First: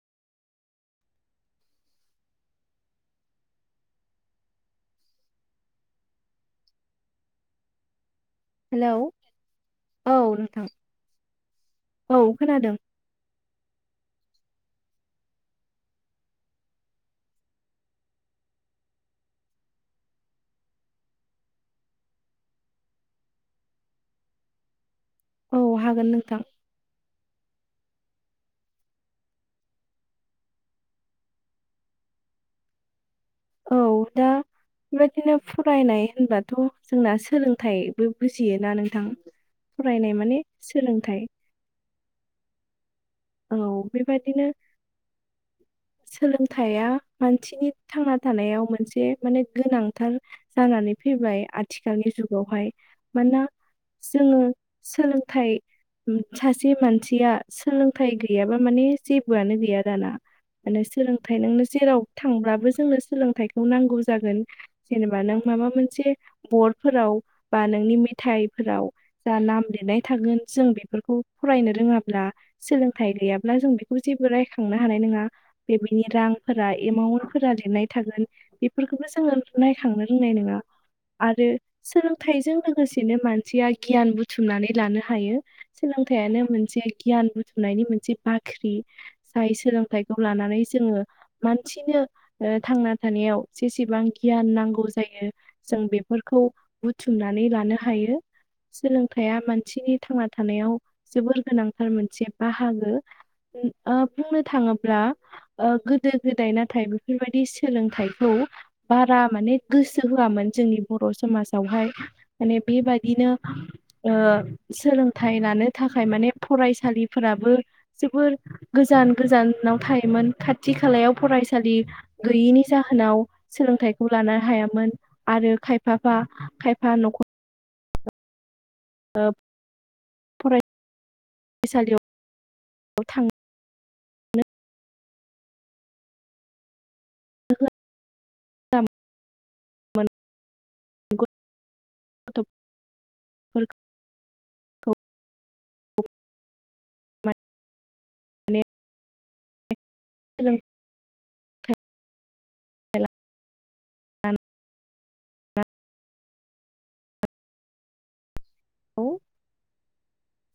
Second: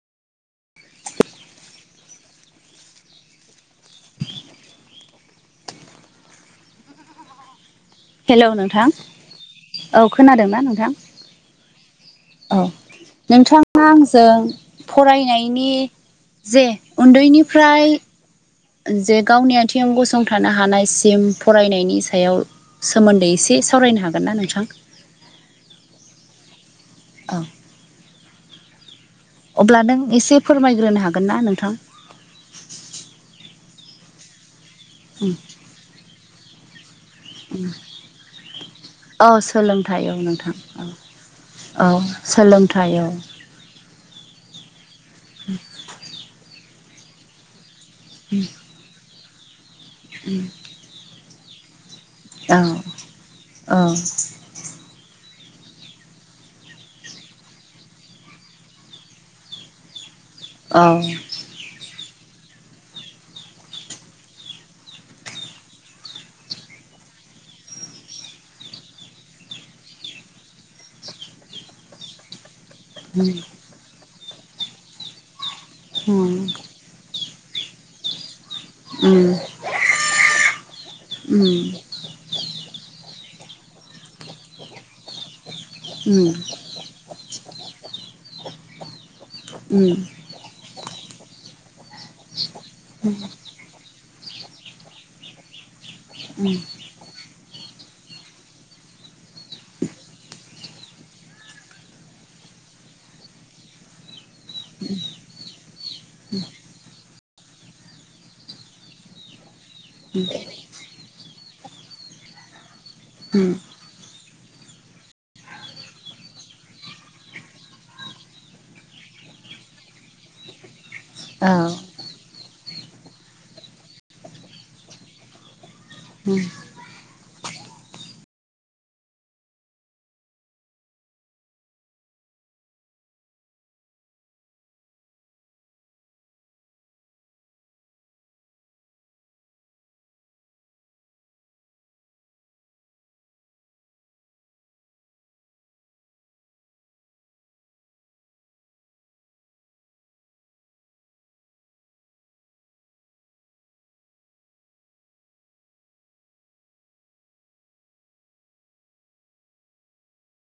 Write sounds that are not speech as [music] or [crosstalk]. हेल' नोंथां हेलौ औ खोनादोंना नोंथां? औ अ खोनादों नोंथां। आंजों फरायनायनि जे उन्दैनिफ्राय जे गावनि आथिं गसंथानो हानायसिम फरायनायनि सायाव सोमोन्दै एसे सावरायनो हागोन ना नोंथां। औ हागोन नोंथां? औ अब्ला नों एसे फोरमायग्रोनो हागोन ना नोंथां? औ दा बेबायदिनो फरायनाय होनबाथ' जोंना सोलोंथाइबो बुजियोना नोंथां। औ सोलोंथाइ फरायनाय औ माने नोंथां औ सोलोंथाइ। औ सोलोंथाइ औ। औ बेबादिनो सोलोंथाइया मानसिनि थांना थानायाव मोनसे माने गोनांथार जानानै फैबाय आथिखालनि औ जुगावहाय मानोना औ जोङो सोलोंथाइ ओम सासे मानसिया सोलोंथाइ गैयाबा माने जेबोआनो गैया दाना। औ माने सोलोंथाइ नोंनो जेराव थांब्लाबो जोंनो सोलोंथाइखौ नांगौ जागोन। जेनेबा नों माबा मोनसे बर्डफोराव बा नोंनि मेथाइफोराव जा नाम लिरनाय थागोन जों बेफोरखौ फरायनो रोङाब्ला सोलोंथाइ उम गैयाब्ला जों बेखौ जेबो रायखांनो हानाय नङा। बेबायनि रांफोरा एमाउन्टफोरा लिरनाय थागोन बेफोरखौबो उम जोङो नायखांनो रोंनाय नङा। उम आरो सोलोंथाइजों लोगोसेनो मानसिया गियान बुथुमनानै लानो हायो। उम सोलोंथाइयानो मोनसे गियान बुथुमनायनि मोनसे बाख्रि। जाय सोलोंथाइ उम नानै जोङो मानसिनो थांना ओ थानायाव जेसेबां गियान नांगौ जायो जों बेफोरखौ बुथुमनानै लानो हायो। सोलोंथाइआ मानसिनि थांना थानायाव जोबोर गोनांथार मोनसे बाहागो ओ बुंनो थाङो [unintelligible] ओ गोदो गोदाय नाथाय बेफोरबायदि सोलोंथाइखौ बारा माने गोसो होआमोन उम जोंनि बर' समाजावहाय माने बेबादिनो उम ओ सोलोंथाइ लानो थाखाय माने फरायसालिफोराबो जोबोर गोजान गोजान नाव थायोमोन खाथि खालायाव फरायसालि गैयिनि जाहोनाव सोलोंथाइखौ लानो हायामोन आरो खायफाफा औ खायफा नखर ओ फरायसालियाव थां [inaudible] [unintelligible] फोरखौ। [inaudible] माने [unintelligible] [unintelligible] खौ